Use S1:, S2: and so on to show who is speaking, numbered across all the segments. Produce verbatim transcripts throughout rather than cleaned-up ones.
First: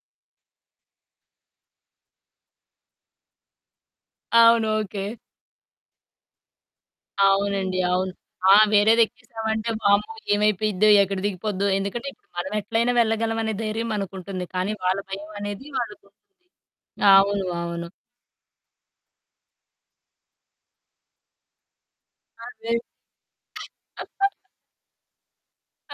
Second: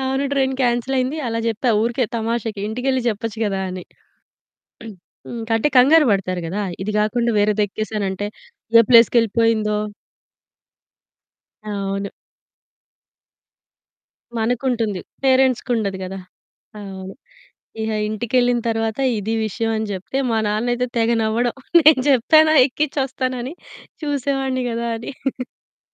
S1: అవును. ట్రైన్ కాన్సెలయ్యింది. అలా చెప్పా ఊరికే తమాషాకి. ఇంటికెళ్ళి చెప్పొచ్చు గదా! అని.
S2: అవును. ఓకే.
S1: హ్మ్. అంటే కంగారు పడతారు గదా! ఇది కాకుండా
S2: అవునండి అవును.
S1: వేరేదేక్కేసానంటే
S2: ఆ!
S1: ఏ
S2: వేరేదెక్కేసామంటే
S1: ప్లేస్‌కెళ్ళిపోయిందో
S2: వామ్మో! ఏమైపోయిద్దో ఎక్కడ దిగిపోద్దో. ఎందుకంటే
S1: అవును.
S2: ఇప్పుడు మనమెట్లైనా వెళ్ళగలమనే ధైర్యం మనకుంటుంది. కానీ వాళ్ళ
S1: మనకుంటుంది. పేరెంట్స్
S2: భయమనేది
S1: కుండదు గదా!
S2: వాళ్ళకుంటుంది.
S1: అవును.
S2: అవును. అవును.
S1: ఇక ఇంటికేళ్ళిన తరువాత ఇది విషయం అనే జెప్తే మా నాన్నైతే తెగ నవ్వడం "నేను జెప్పాన
S2: అదే.
S1: ఎక్కించోస్తానని చూసేవాన్ని గదా!" అని.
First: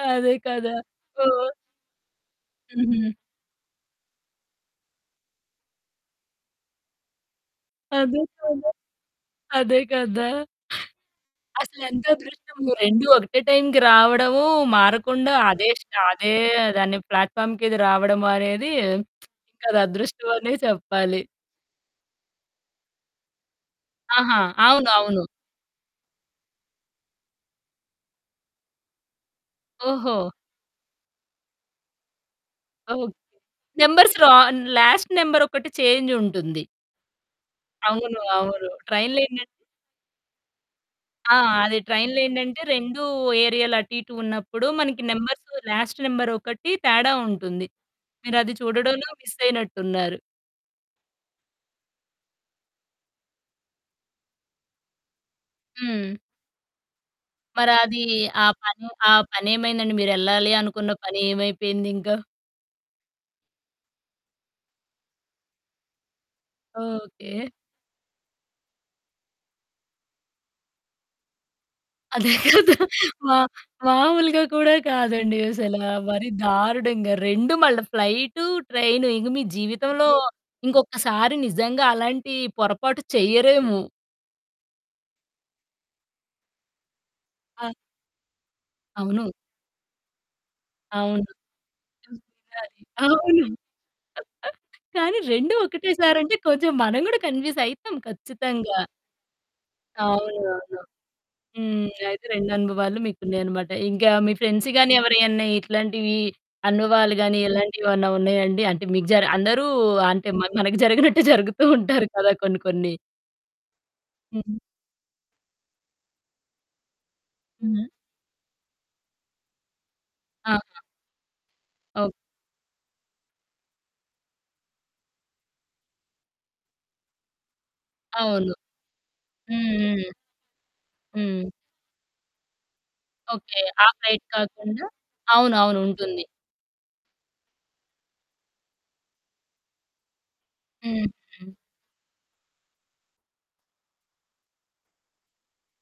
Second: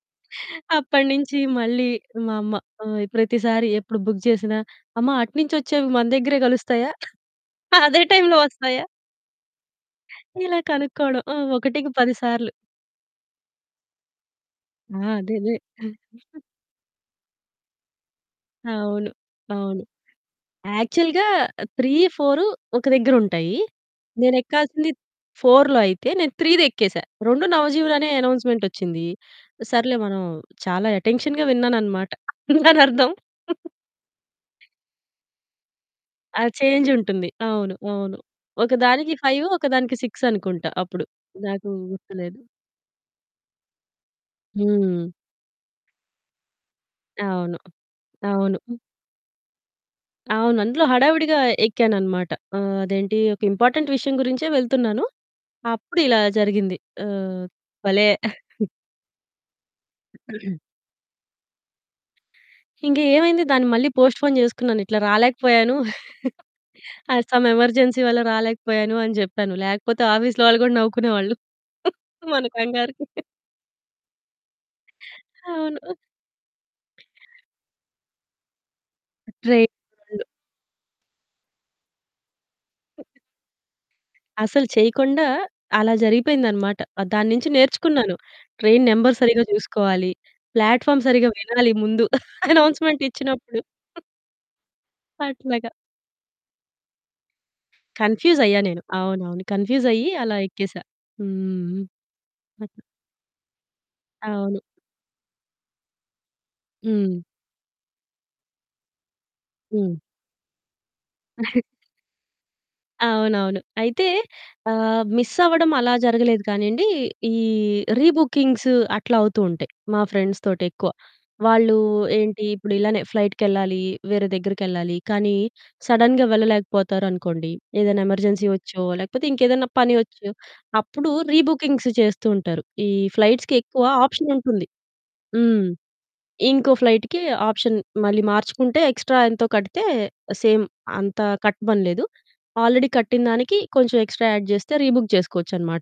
S2: అదే కదా!
S1: అప్పటి నుంచి
S2: ఓహ్!
S1: మళ్ళీ మా అమ్మ ఆ!
S2: హుహు.
S1: ప్రతిసారి ఎప్పుడు బుక్ చేసినా అమ్మ అటునుంచి వచ్చేవి మన దగ్గరే కలుస్తాయా? అదే
S2: అదే
S1: టైమ్‌లో
S2: కదా!
S1: వస్తాయా?
S2: అదే కదా!
S1: ఇలా కనుక్కోవడం ఆ! ఒకటికి పది సార్లు.
S2: అసలేంతదృష్టము రెండు ఒకటే టైమ్‌కి రావడము,
S1: ఆ!
S2: మారకుండా
S1: అదే అదే.
S2: అదే స్ట అదే దాన్ని ప్లాట్‌ఫార్మ్‌‌కిది రావడము అనేది
S1: అవును.
S2: ఇంకది
S1: అవును.
S2: అదృష్టమనే చెప్పాలి.
S1: యాక్చువల్‌గా త్రీ ఫోర్ ఒక దగ్గరుంటాయి.
S2: ఆహా!
S1: నేనెక్కాల్సింది
S2: అవునవును.
S1: ఫోర్‌లో అయితే నేను త్రీ‌ది ఎక్కేసా. రెండు నవజీవులనే అనౌన్స్మెంటోచ్చింది. సర్లే
S2: ఓహో!
S1: మనం చాలా అటెన్షన్‌గా విన్నానన్నమాట దానర్థం.
S2: ఓక్ నంబర్స్‌ రా లాస్ట్ నెంబరొక్కటి చేంజ్
S1: ఆ!
S2: ఉంటుంది.
S1: చేంజుంటుంది. అవును. అవును.
S2: అవును. అవును
S1: ఒకదానికి
S2: ట్రైన్‌లో ఏంటం
S1: ఫైవ్ ఒకదానికి సిక్స్ అనుకుంట అప్పుడు
S2: ఆ!
S1: నాకు
S2: అది ట్రైన్‌లో
S1: గుర్తులేదు.
S2: ఏంటంటే రెండు ఏరియాలు అటు ఇటు ఉన్నప్పుడు మనకి
S1: హ్మ్.
S2: నంబర్స్ లాస్ట్ నెంబరొకటి తేడా
S1: అవును.
S2: ఉంటుంది. మీరది
S1: అవును.
S2: చూడడంలో మిసయినట్టున్నారు.
S1: అవును. అందులో హడావిడిగా ఎక్కానన్నమాట. ఆహ్, అదేంటి ఒక ఇంపార్టెంట్ విషయం గురించే వెళ్తున్నాను. అప్పుడు
S2: హ్మ్.
S1: ఇలా జరిగింది. ఆ!
S2: మరది
S1: భలే
S2: ఆ! పని ఆ! పనేమైందండి? మీరెళ్ళాలి అనుకున్న పని ఏమైపోయిందింకా?
S1: ఇంకా ఏమైంది దాన్ని మళ్ళీ పోస్ట్‌పోన్ చేసుకున్నాను ఇట్లా రాలేకపోయాను. ఆ! Some
S2: okay.
S1: ఎమర్జెన్సీ వల్ల రాలేకపోయాను అని జెప్పాను. లేకపోతే ఆఫీస్‌లో వాళ్ళు గూడా నవ్వుకునే వాళ్ళు
S2: అదే
S1: మన
S2: కదా!
S1: కంగారుకి.
S2: మా మామూలుగా కూడా కాదండి అసల
S1: అవును.
S2: మరీ దారుణంగా రెండు మళ్ళ, ఫ్లైటు, ట్రైను ఇక మీ జీవితంలో
S1: ట్రైన్లు
S2: ఇంకొకసారి నిజంగా అలాంటి పొరపాటు చెయ్యరేమో.
S1: అసలు చేయకుండా అలా జరిగిపేందన్నమాట. ఆ! దానుంచి
S2: ఆ!
S1: నేర్చుకున్నాను. ట్రైన్ నంబర్
S2: అవును.
S1: సరిగ్గా జూసుకోవాలి. ప్లాట్‌ఫార్మ్
S2: అవును.
S1: సరిగ్గా వినాలి ముందు
S2: చూసితీరాలి.
S1: అనౌన్స్మెంట్
S2: అవును.
S1: ఇచ్చినప్పుడు.
S2: కానీ రెండు
S1: అట్లాగా.
S2: ఒకటే సారంటే కొంచెం మనం గూడా కన్ఫిస్ అయితాం
S1: కన్ఫ్యూజ్ అయ్యా
S2: ఖచ్చితంగా.
S1: నేను. అవునవును. కన్ఫ్యూజ్ అయ్యి అలా
S2: అవును. అవును.
S1: ఎక్కేసా. హ్మ్.
S2: హ్మ్. అయితే
S1: హుహు.
S2: రెండనుభవాలు మీకున్నాయన్నమాట. ఇంకా మీ
S1: అవును.
S2: ఫ్రెండ్స్ గాని, ఎవరైనా ఇట్లాంటివి అనుభవాలు
S1: హ్మ్.
S2: గాని ఇలాంటివి ఏమన్నా ఉన్నాయండి? అంటే మీకు జర అందరూ
S1: హ్మ్.
S2: అంటే మన మనకు జరగినట్టే జరుగుతూ ఉంటారు కదా! కొన్ని కొన్ని.
S1: అవునవును. అయితే
S2: హ్మ్.
S1: ఆహ్, మిస్ అవ్వడం అలా జరగలేదు కానీయండి. ఈ
S2: హుహు.
S1: రీబుకింగ్స్ అట్లా అవుతూ ఉంటాయి. మా ఫ్రెండ్స్
S2: ఆహా!
S1: తోటెక్కువ, వాళ్ళు
S2: ఓకే.
S1: ఏంటి ఇప్పుడు ఇలానే ఫ్లైట్‌‌కెళ్ళాలి, వేరే దగ్గరికెళ్ళాలి. కానీ సడెన్‌గా వెళ్ళలేకపోతారనుకోండి ఏదైనా ఎమర్జెన్సీ
S2: అవును.
S1: వచ్చో, లేకపోతే ఇంకేదైనా
S2: హ్మ్.
S1: పని
S2: హ్మ్.
S1: వచ్చో, అప్పుడు రీ
S2: హ్మ్.
S1: బుకింగ్స్ చేస్తూ ఉంటారు. ఈ ఫ్లైట్స్‌కి
S2: ఓకే.
S1: ఎక్కువ
S2: ఆ! ఫ్లైట్
S1: ఆప్షన్ ఉంటుంది.
S2: కాకుండా
S1: హ్మ్.
S2: అవునవును ఉంటుంది.
S1: ఇంకో ఫ్లైట్‌కి ఆప్షన్ మళ్ళీ మార్చుకుంటే ఎక్స్ట్రా ఎంతో కడితే సేమ్ అంత
S2: హుహు.
S1: కట్టమనలేదు. ఆల్రెడీ కట్టిందానికి కొంచెం ఎక్స్ట్రా యాడ్ చేస్తే రీ బుక్ చేసుకోవచ్చనమాట.